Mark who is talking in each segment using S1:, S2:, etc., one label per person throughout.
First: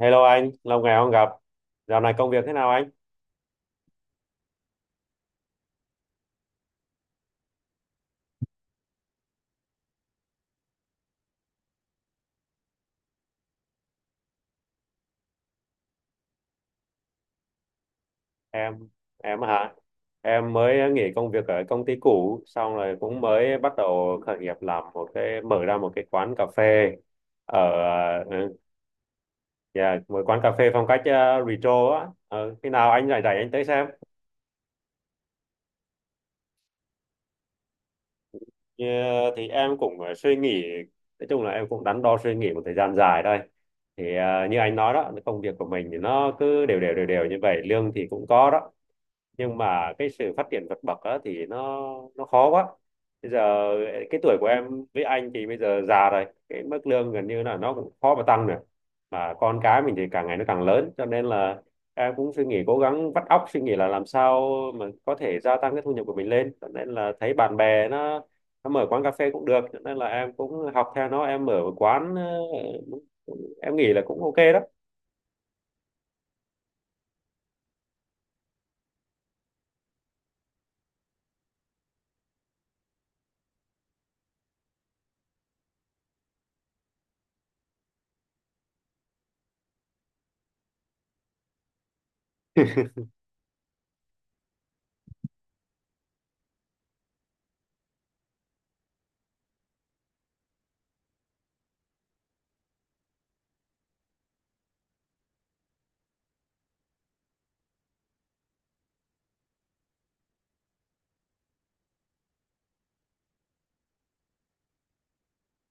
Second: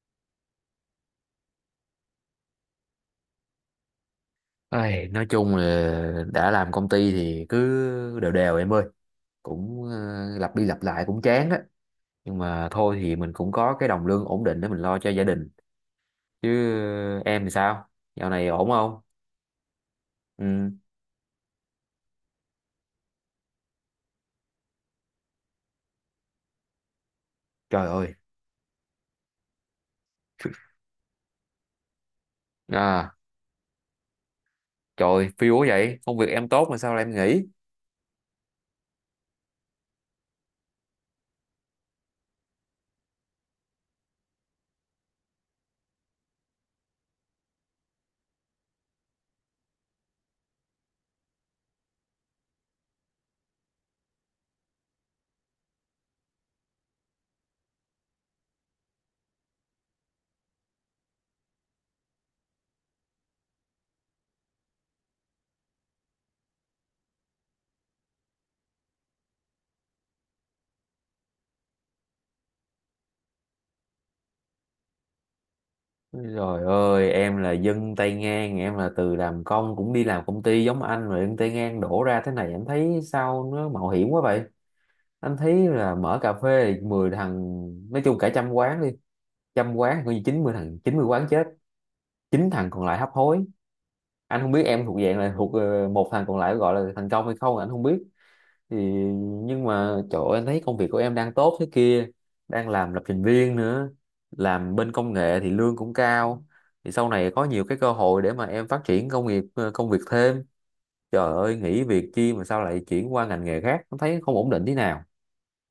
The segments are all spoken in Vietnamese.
S1: Hello anh, lâu ngày không gặp. Dạo này công việc thế nào anh?
S2: Ai, nói chung là đã làm công ty thì cứ đều đều em ơi, cũng lặp đi lặp lại cũng chán á. Nhưng mà thôi thì mình cũng có cái đồng lương ổn định để mình lo cho gia đình chứ. Em thì sao, dạo này ổn
S1: Em,
S2: không?
S1: em hả? Em
S2: Ừ.
S1: mới nghỉ công việc ở công ty cũ, xong rồi cũng mới bắt đầu khởi nghiệp làm một cái mở ra một cái quán cà phê ở
S2: Trời ơi.
S1: ừ, yeah, một quán cà phê phong cách retro á. Ờ, Khi nào anh
S2: À,
S1: rảnh rảnh anh tới xem.
S2: trời phiêu quá vậy, công việc em tốt mà sao lại em nghỉ?
S1: Thì em cũng suy nghĩ, nói chung là em cũng đắn đo suy nghĩ một thời gian dài đây. Thì như anh nói đó, công việc của mình thì nó cứ đều đều đều đều như vậy, lương thì cũng có đó, nhưng mà cái sự phát triển vượt bậc á, thì nó khó quá. Bây giờ cái tuổi của em với anh thì bây giờ già rồi, cái mức lương gần như là nó cũng khó mà tăng nữa, mà con cái mình thì càng ngày nó càng lớn, cho nên là em cũng suy nghĩ, cố gắng vắt óc suy nghĩ là làm sao mà có thể gia tăng cái thu nhập của mình lên. Cho nên là thấy bạn bè nó mở quán cà phê cũng được, cho nên là em cũng học theo nó, em mở một quán em nghĩ là cũng ok đó.
S2: Trời ơi, em là dân tay ngang, em là từ làm công cũng đi làm công ty giống anh rồi, dân tay ngang đổ ra thế này em thấy sao nó mạo hiểm quá vậy? Anh thấy là mở cà phê thì 10 thằng, nói chung cả trăm quán đi, trăm quán coi như 90 thằng, 90 quán chết, chín thằng còn lại hấp hối. Anh không biết em thuộc dạng là thuộc một thằng còn lại gọi là thành công hay không, anh không biết. Thì nhưng mà trời ơi, anh thấy công việc của em đang tốt thế kia, đang làm lập trình viên nữa, làm bên công nghệ thì lương cũng cao, thì sau này có nhiều cái cơ hội để mà em phát triển công nghiệp, công việc thêm. Trời ơi, nghỉ việc chi mà sao lại chuyển qua ngành nghề khác, anh thấy không ổn định thế nào.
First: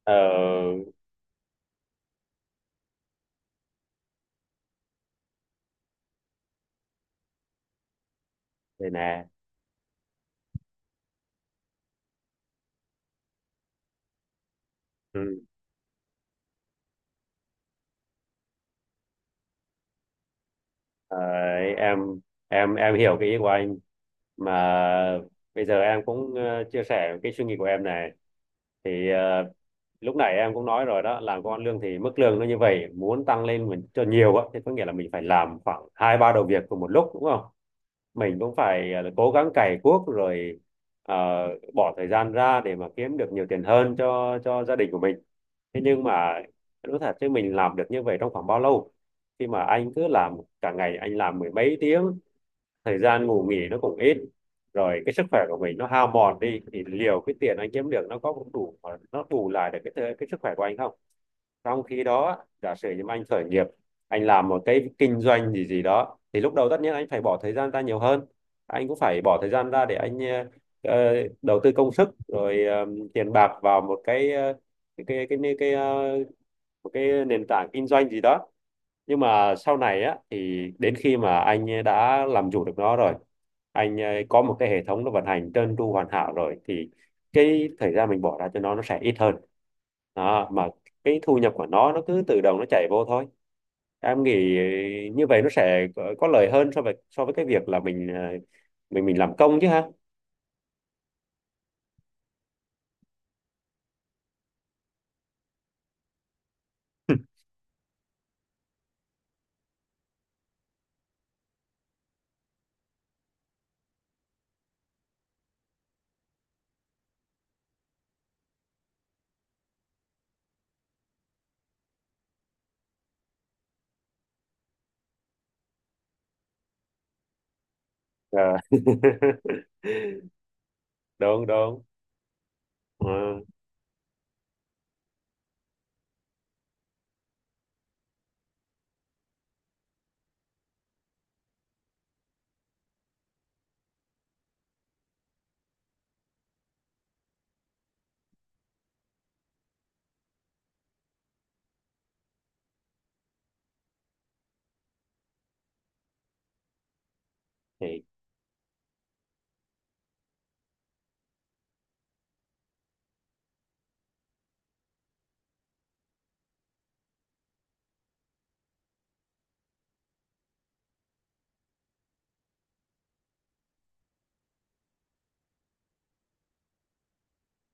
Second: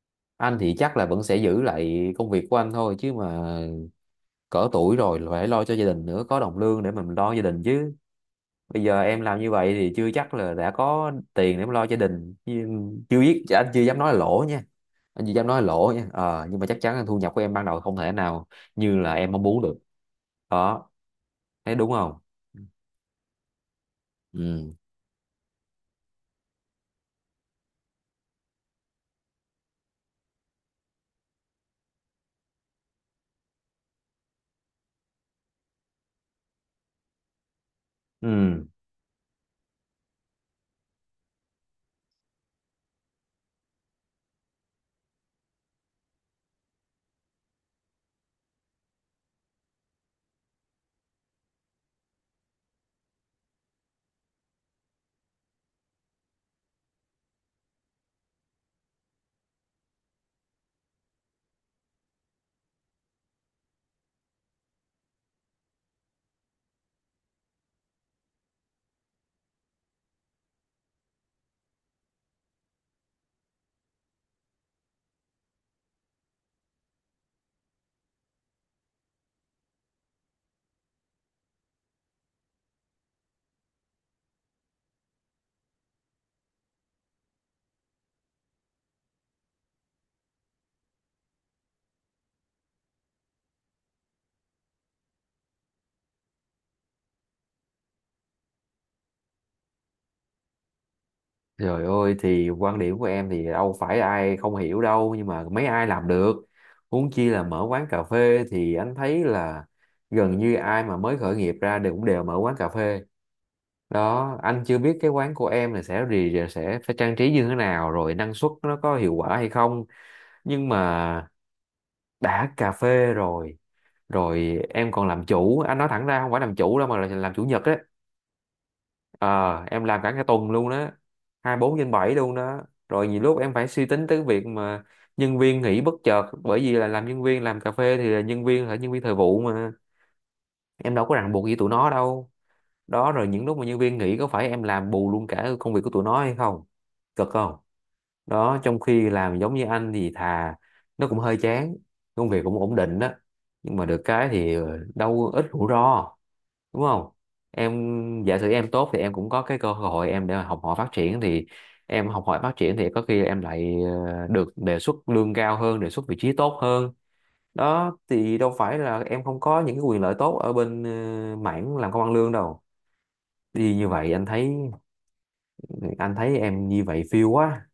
S1: ờ
S2: Anh thì chắc là vẫn sẽ giữ lại công việc của anh thôi chứ mà, cỡ tuổi rồi là phải lo cho gia đình nữa, có đồng lương để mình lo gia đình chứ. Bây
S1: Đây
S2: giờ em
S1: nè.
S2: làm như vậy thì chưa chắc là đã có tiền để mà lo gia đình. Nhưng chưa biết, anh chưa dám nói là lỗ nha, anh chưa
S1: Ừ.
S2: dám nói là lỗ nha. Ờ, nhưng mà chắc chắn là thu nhập của em ban đầu không thể nào như là em mong muốn được đó,
S1: Đấy,
S2: thấy đúng không?
S1: em hiểu cái ý của anh, mà
S2: Ừ.
S1: bây giờ em cũng chia sẻ cái suy nghĩ của em này. thì ờ, Lúc nãy em cũng nói rồi đó, làm công ăn lương thì mức lương nó như vậy, muốn tăng lên mình cho nhiều á thì có nghĩa là mình phải làm khoảng hai ba đầu việc cùng một lúc, đúng không? Mình cũng
S2: Ừ.
S1: phải cố gắng cày cuốc, rồi ờ, bỏ thời gian ra để mà kiếm được nhiều tiền hơn cho gia đình của mình. Thế nhưng mà nói thật chứ mình làm được như vậy trong khoảng bao lâu? Khi mà anh cứ làm cả ngày, anh làm mười mấy tiếng, thời gian ngủ nghỉ nó cũng ít, rồi cái sức khỏe của mình nó hao mòn đi, thì liệu cái tiền anh kiếm được nó có đủ, nó bù lại được cái sức khỏe của anh không? Trong khi đó, giả sử như anh khởi nghiệp, anh làm một cái kinh doanh gì gì đó, thì lúc đầu tất nhiên anh phải bỏ thời gian ra nhiều hơn. Anh cũng phải bỏ thời gian ra để anh ờ, đầu tư công sức, rồi tiền bạc vào một cái cái cái cái cái, cái ờ, một cái nền tảng kinh doanh gì đó. Nhưng mà sau này á, thì đến khi mà anh ấy đã làm chủ được nó rồi, anh ấy có một cái hệ thống nó vận hành trơn tru hoàn hảo rồi, thì cái thời gian mình bỏ ra cho nó sẽ ít hơn. Đó, mà cái thu nhập của nó cứ tự động nó chảy vô thôi. Em nghĩ như vậy nó sẽ có lợi hơn so với cái việc là mình mình làm công chứ ha.
S2: Trời ơi, thì quan điểm của em thì đâu phải ai không hiểu đâu, nhưng mà mấy ai làm được. Huống chi là mở quán cà phê, thì anh thấy là gần như ai mà mới khởi nghiệp ra đều cũng đều mở quán cà phê đó. Anh chưa biết cái quán của em là sẽ gì, sẽ phải trang trí như thế nào, rồi năng suất nó có hiệu quả hay không. Nhưng mà đã cà phê rồi, rồi em còn làm chủ, anh nói thẳng ra không phải làm chủ đâu mà là làm chủ nhật á.
S1: Ờ.
S2: Ờ, em làm cả cái tuần luôn đó,
S1: Đúng
S2: 24
S1: đúng.
S2: trên 7 luôn đó. Rồi nhiều
S1: Ờ,
S2: lúc em phải suy tính tới việc mà nhân viên nghỉ bất chợt, bởi vì là làm nhân viên làm cà phê thì là nhân viên thời vụ mà, em đâu có ràng buộc gì tụi nó đâu đó. Rồi những lúc mà nhân viên nghỉ có phải em làm bù luôn cả công việc của tụi nó hay không, cực không đó. Trong khi làm giống như anh thì thà, nó cũng hơi chán, công việc cũng ổn định đó, nhưng mà được cái thì đâu ít rủi ro, đúng không? Em
S1: thì
S2: giả sử em tốt thì em cũng có cái cơ hội em để mà học hỏi phát triển, thì em học hỏi phát triển thì có khi em lại được đề xuất lương cao hơn, đề xuất vị trí tốt hơn đó. Thì đâu phải là em không có những cái quyền lợi tốt ở bên mảng làm công ăn lương đâu. Đi như vậy anh thấy, anh thấy em như vậy phiêu quá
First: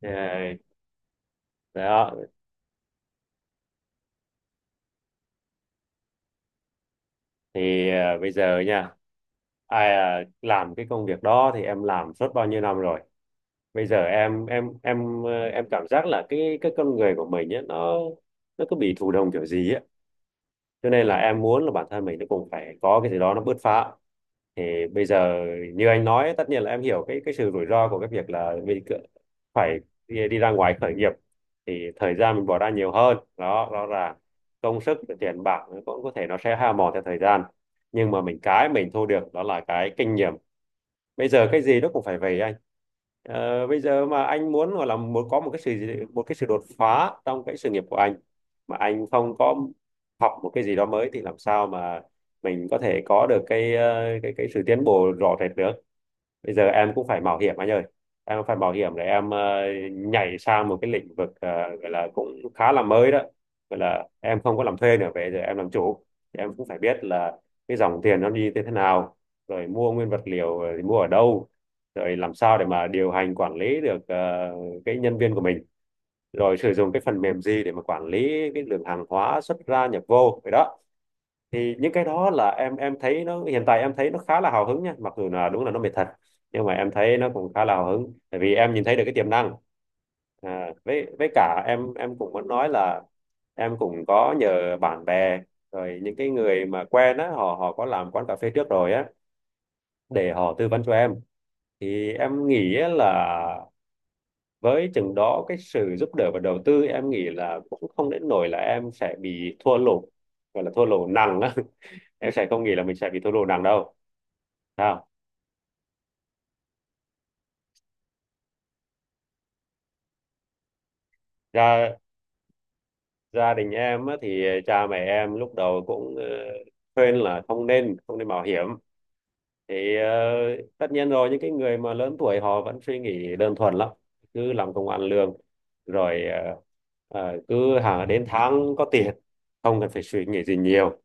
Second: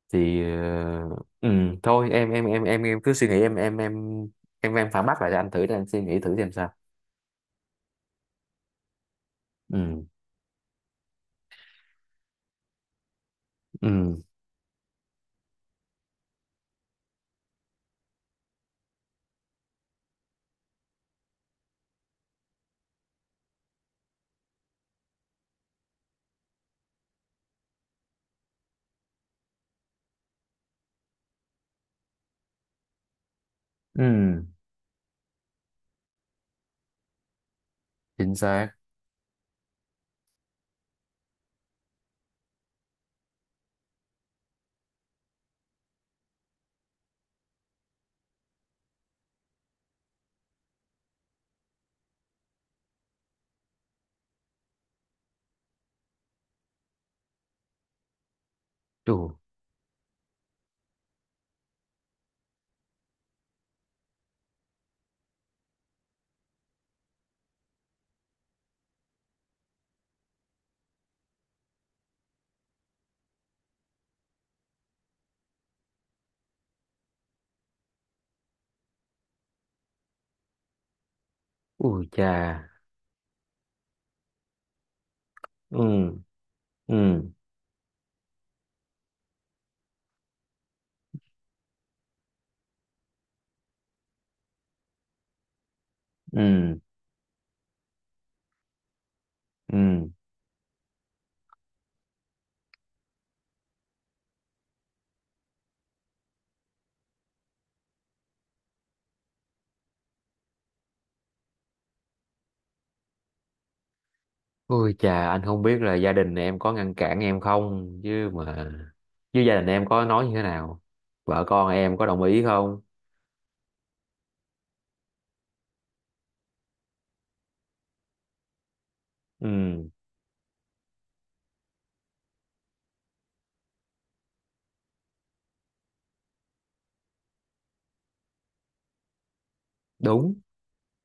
S1: ờ,
S2: thì ừ, thôi
S1: đó
S2: em cứ suy nghĩ, em phản bác lại cho anh thử để anh suy nghĩ thử xem sao.
S1: thì à, Bây giờ nha,
S2: Ừ.
S1: làm cái công việc đó thì em làm suốt bao nhiêu năm rồi. Bây giờ
S2: Ừ.
S1: em cảm giác là cái con người của mình ấy, nó cứ bị thụ động kiểu gì á, cho nên là em muốn là bản thân mình nó cũng phải có cái gì đó nó bứt phá. Thì bây giờ, như anh nói, tất nhiên là em hiểu cái sự rủi ro của cái việc là phải đi ra ngoài khởi nghiệp. Thì thời gian mình bỏ ra nhiều hơn đó rõ ràng,
S2: Ừ.
S1: công sức tiền bạc nó cũng có thể nó sẽ hao mòn theo thời gian, nhưng mà
S2: Chính
S1: mình cái
S2: xác.
S1: mình thu được đó là cái kinh nghiệm. Bây giờ cái gì nó cũng phải vậy anh. Ờ, bây giờ mà anh muốn, gọi là muốn có một một cái sự đột phá trong cái sự nghiệp của anh mà anh không có học một cái gì đó mới, thì làm sao mà mình có thể có được cái ờ, cái sự tiến bộ rõ rệt được. Bây giờ em cũng phải mạo hiểm anh ơi, em phải mạo hiểm để
S2: Ừ.
S1: em nhảy sang một cái lĩnh vực gọi là cũng khá là mới đó, gọi là em không có làm thuê nữa, bây giờ em làm chủ. Thì em cũng phải biết là cái dòng tiền nó đi như thế nào, rồi mua nguyên vật liệu thì mua ở đâu, rồi làm sao để mà điều hành quản lý được cái nhân viên của mình, rồi sử dụng cái phần mềm gì để mà quản lý cái lượng hàng hóa xuất ra nhập vô vậy đó. Thì những cái
S2: Ui
S1: đó
S2: chà.
S1: là em thấy nó hiện tại, em thấy nó khá là hào hứng nha, mặc dù là đúng là nó mệt thật,
S2: Ừ.
S1: nhưng mà em thấy nó
S2: Ừ.
S1: cũng khá là hào hứng, tại vì em nhìn thấy được cái tiềm năng. À, với cả em cũng muốn nói là em cũng có nhờ bạn bè, rồi những cái người
S2: Ừ.
S1: mà quen á, họ họ có làm quán cà phê trước rồi á,
S2: Ừ.
S1: để họ tư vấn cho em. Thì em nghĩ á là với chừng đó cái sự giúp đỡ và đầu tư, em nghĩ là cũng không đến nỗi là em sẽ bị thua lỗ, gọi là thua lỗ nặng á. Em sẽ không nghĩ là mình sẽ bị thua lỗ nặng đâu.
S2: Ui
S1: Sao?
S2: chà, anh không biết là gia đình em có ngăn cản em không, chứ gia đình em có nói như thế nào, vợ con em
S1: gia
S2: có đồng ý không?
S1: gia đình em á, thì cha mẹ em lúc đầu cũng khuyên là không nên không nên mạo hiểm.
S2: Ừ,
S1: thì ờ, Tất nhiên rồi, những cái người mà lớn tuổi họ vẫn suy nghĩ đơn thuần lắm, cứ làm công ăn lương rồi cứ hàng đến tháng có tiền, không cần phải suy
S2: đúng,
S1: nghĩ gì nhiều.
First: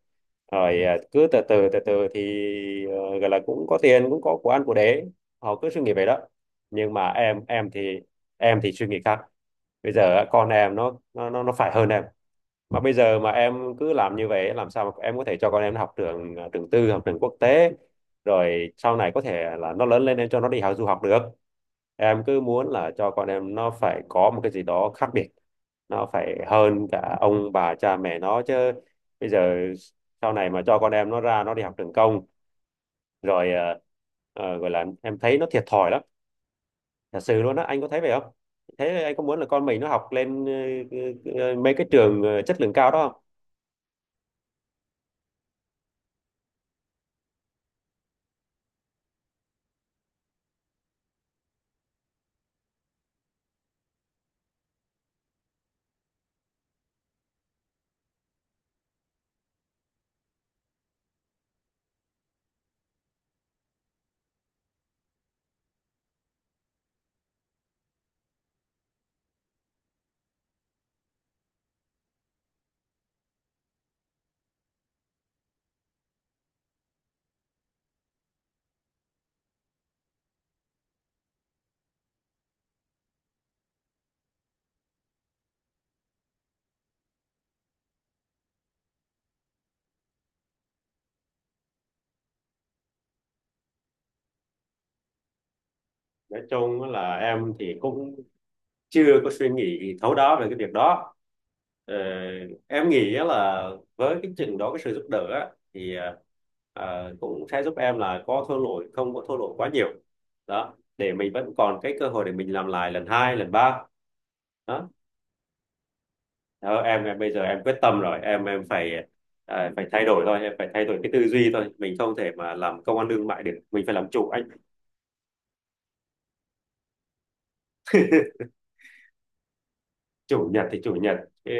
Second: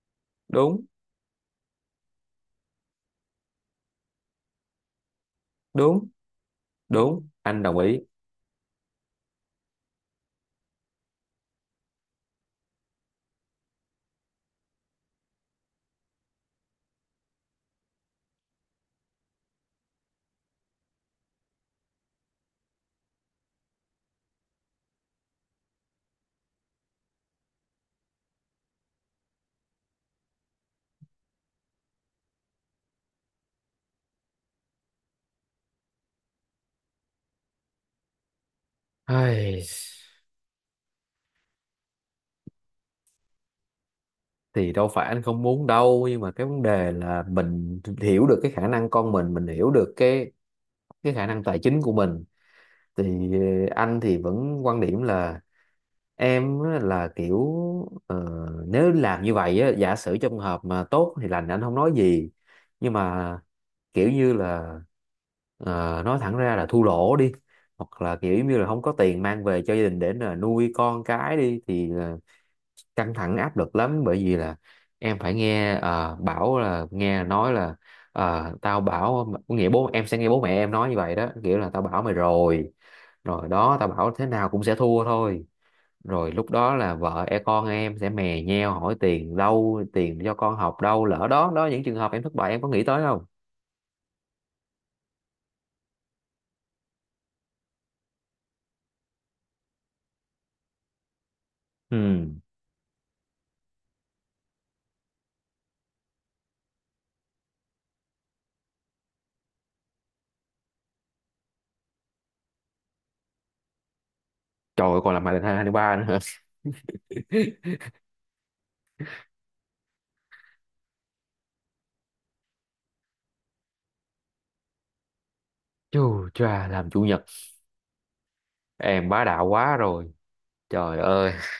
S2: đúng,
S1: Rồi cứ từ từ từ từ thì gọi là cũng có tiền, cũng có của ăn của để, họ cứ suy nghĩ vậy
S2: đúng,
S1: đó. Nhưng mà
S2: đúng,
S1: em
S2: anh
S1: em
S2: đồng
S1: thì
S2: ý.
S1: em thì suy nghĩ khác. Bây giờ á, con em nó phải hơn em, mà bây giờ mà em cứ làm như vậy, làm sao mà em có thể cho con em nó học trường tư, học trường quốc tế, rồi sau này có thể là nó lớn lên em cho nó đi học du học được. Em cứ muốn là cho con em nó phải có một cái gì đó khác biệt, nó phải hơn cả ông bà cha mẹ nó chứ. Bây giờ sau này mà cho con em nó ra nó đi học trường công, rồi gọi là em thấy nó thiệt thòi lắm, thật sự luôn á. Anh có thấy vậy không? Thế anh có muốn là
S2: Ai,
S1: con mình nó học lên mấy cái trường chất lượng cao đó không?
S2: thì đâu phải anh không muốn đâu, nhưng mà cái vấn đề là mình hiểu được cái khả năng con mình hiểu được cái khả năng tài chính của mình. Thì anh thì vẫn quan điểm là em á, là kiểu ờ, nếu làm như vậy á, giả sử trong trường hợp mà tốt thì lành anh không nói gì. Nhưng mà kiểu như là nói thẳng ra là thua lỗ đi, hoặc là kiểu như là không có tiền mang về cho gia đình để là nuôi con cái đi thì là căng thẳng áp lực lắm, bởi vì là em phải nghe bảo là nghe nói là tao bảo, có nghĩa bố em sẽ nghe bố mẹ em nói như vậy đó, kiểu là tao bảo mày rồi rồi đó tao bảo thế nào cũng sẽ thua thôi. Rồi lúc đó là vợ con em sẽ mè nheo hỏi tiền đâu, tiền cho con học đâu, lỡ đó đó những trường hợp em thất bại em có nghĩ tới không?
S1: Nói chung là em thì cũng chưa có suy nghĩ thấu đáo về cái việc đó. Ờ,
S2: Ừ.
S1: em nghĩ á là với cái trình đó cái sự giúp đỡ á, thì cũng sẽ giúp em là có thua lỗi không có thua lỗi quá nhiều đó, để mình vẫn còn cái cơ hội để mình làm lại lần hai lần ba đó.
S2: Trời ơi, còn làm bài lần hai, hai ba nữa hả?
S1: Đó, em bây giờ em quyết tâm rồi, em phải thay đổi thôi, em phải thay đổi cái tư duy thôi, mình không thể mà làm công ăn lương mại được, mình phải làm chủ anh.
S2: Chù chà, làm chủ nhật em bá đạo quá rồi.
S1: Chủ nhật thì chủ
S2: Trời
S1: nhật.
S2: ơi.
S1: Ừ.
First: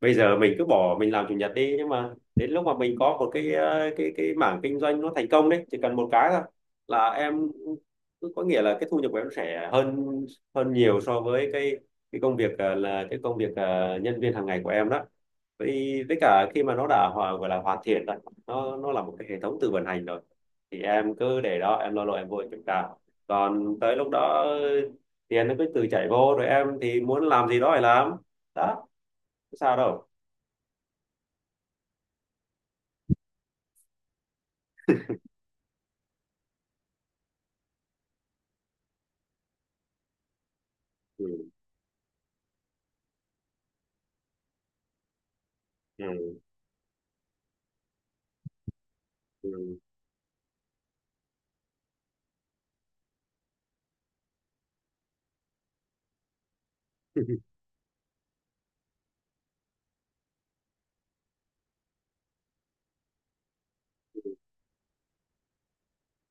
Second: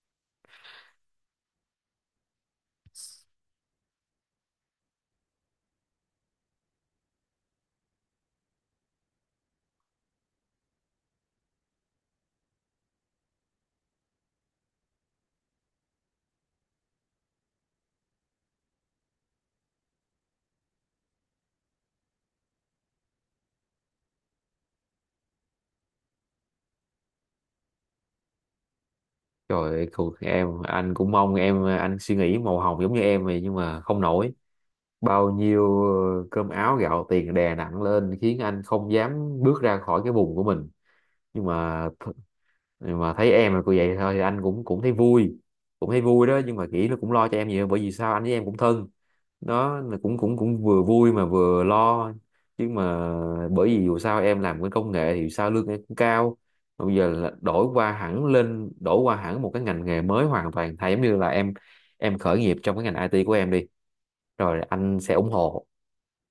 S1: Bây giờ mình cứ bỏ mình làm chủ nhật đi, nhưng mà đến lúc mà mình có một cái mảng kinh doanh nó thành công đấy, chỉ cần một cái thôi, là em, cứ có nghĩa là cái thu nhập của em sẽ hơn hơn nhiều so với cái công việc là cái công việc nhân viên hàng ngày của em đó. Với cả khi mà nó đã gọi là hoàn thiện rồi, nó là một cái hệ thống tự vận hành rồi, thì em cứ để đó, em lo lo em vô em kiểm tra. Còn tới lúc đó tiền nó cứ tự chảy vô, rồi em thì muốn làm gì đó phải làm đó, có
S2: Trời
S1: sao
S2: ơi,
S1: đâu.
S2: cuộc em, anh cũng mong em, anh suy nghĩ màu hồng giống như em vậy nhưng mà không nổi, bao nhiêu cơm áo gạo tiền đè nặng lên khiến anh không dám bước ra khỏi cái vùng của mình.
S1: Ừ,
S2: nhưng mà th- nhưng mà thấy em là cô vậy thôi thì anh cũng cũng thấy vui, cũng thấy vui
S1: ừ,
S2: đó. Nhưng mà nghĩ nó cũng lo cho em nhiều, bởi vì sao anh với em cũng thân,
S1: ừ.
S2: đó là cũng cũng cũng vừa vui mà vừa lo. Nhưng mà bởi vì dù sao em làm cái công nghệ thì sao lương em cũng cao. Mà bây giờ là đổi qua hẳn một cái ngành nghề mới hoàn toàn thay, giống như là em khởi nghiệp trong cái ngành IT của em đi, rồi anh sẽ ủng hộ.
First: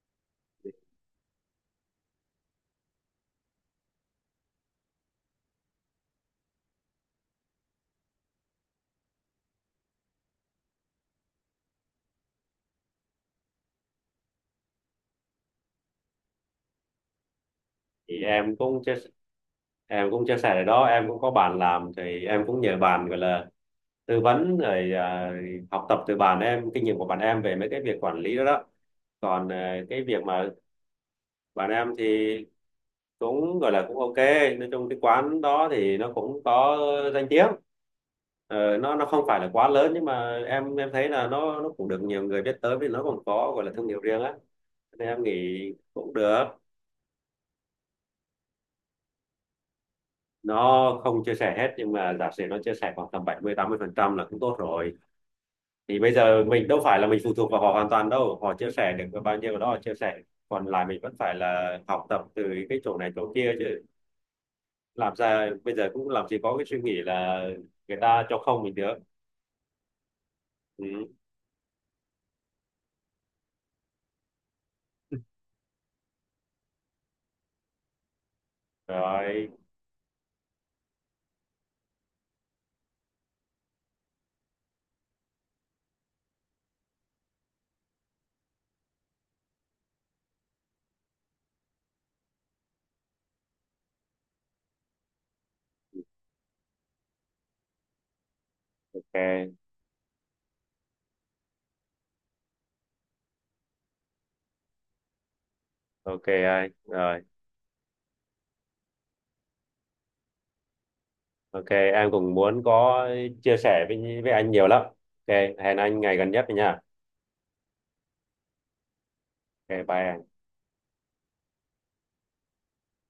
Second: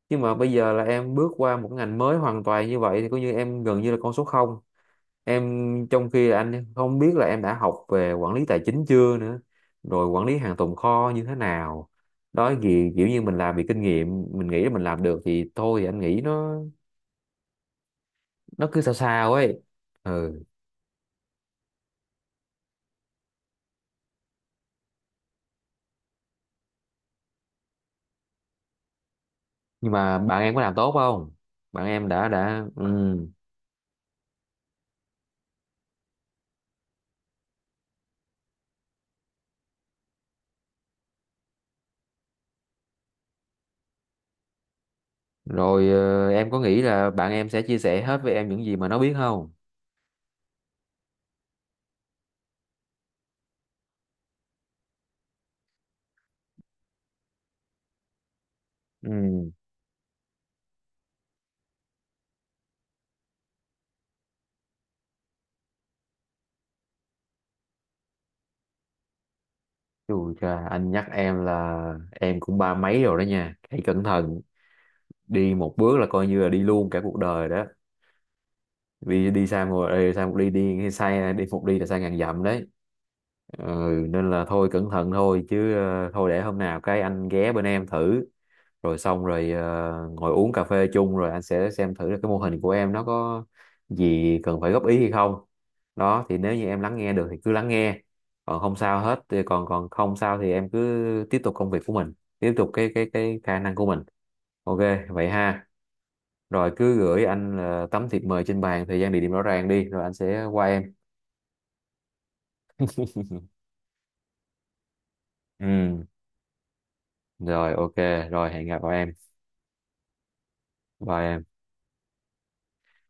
S2: Chứ mà bây giờ là em bước qua một ngành mới hoàn toàn như vậy thì coi như em gần như là con số không, em trong khi là anh không biết là em đã học về quản lý tài chính chưa nữa, rồi quản lý hàng tồn kho như thế nào đó gì, kiểu như mình làm vì kinh nghiệm mình nghĩ là mình làm được thì thôi, thì anh nghĩ nó
S1: Thì
S2: nó cứ sao sao ấy.
S1: em cũng chia
S2: Ừ.
S1: sẻ ở đó, em cũng có bạn làm, thì em cũng nhờ bạn, gọi là tư vấn rồi, học tập từ bạn em, kinh nghiệm của bạn em về mấy cái việc quản lý đó đó. Còn
S2: Nhưng
S1: cái
S2: mà
S1: việc
S2: bạn
S1: mà
S2: em có làm tốt không,
S1: bạn
S2: bạn
S1: em thì
S2: em đã. Ừ.
S1: cũng gọi là cũng ok, nói chung cái quán đó thì nó cũng có danh tiếng. Ờ, nó không phải là quá lớn, nhưng mà em thấy là nó cũng được nhiều người biết tới, vì nó còn có gọi là thương hiệu riêng á, nên em nghĩ
S2: Rồi,
S1: cũng được.
S2: em có nghĩ là bạn em sẽ chia sẻ hết với em những gì mà nó biết không?
S1: Nó không chia sẻ hết, nhưng mà giả sử nó chia sẻ khoảng tầm 70-80% là cũng tốt rồi. Thì bây giờ mình đâu phải là mình phụ thuộc vào họ hoàn toàn đâu, họ chia sẻ được bao
S2: Ừ.
S1: nhiêu đó họ chia sẻ, còn lại mình vẫn phải là học tập từ cái chỗ này chỗ kia chứ. Làm ra bây giờ cũng làm gì có cái suy nghĩ là người ta cho không mình được.
S2: Chù cha,
S1: Ừ.
S2: anh nhắc em là em cũng ba mấy rồi đó nha. Hãy cẩn thận, đi một bước là coi như là đi luôn cả cuộc đời đó. Vì
S1: Rồi,
S2: đi sai một, đi sai một, đi đi sai đi một đi là sai ngàn dặm đấy. Ừ, nên là thôi cẩn thận thôi chứ. Ờ, Thôi, để hôm nào cái anh ghé bên em thử, rồi xong rồi ngồi uống cà phê chung, rồi anh sẽ xem thử là cái mô hình của em nó có gì cần phải góp ý hay không đó. Thì nếu như em lắng nghe được thì cứ lắng nghe, còn không sao hết thì
S1: ok.
S2: còn còn không sao thì em cứ tiếp tục công việc của mình, tiếp tục cái khả năng của mình. OK, vậy ha.
S1: Ok
S2: Rồi
S1: anh,
S2: cứ
S1: rồi
S2: gửi anh tấm thiệp mời trên bàn, thời gian địa điểm rõ ràng đi, rồi anh sẽ qua em.
S1: ok, em cũng muốn có chia sẻ với anh nhiều lắm. Ok, hẹn anh
S2: Ừ.
S1: ngày gần nhất nha.
S2: Rồi. OK. Rồi, hẹn gặp em.
S1: Ok, bye em.
S2: Bye em.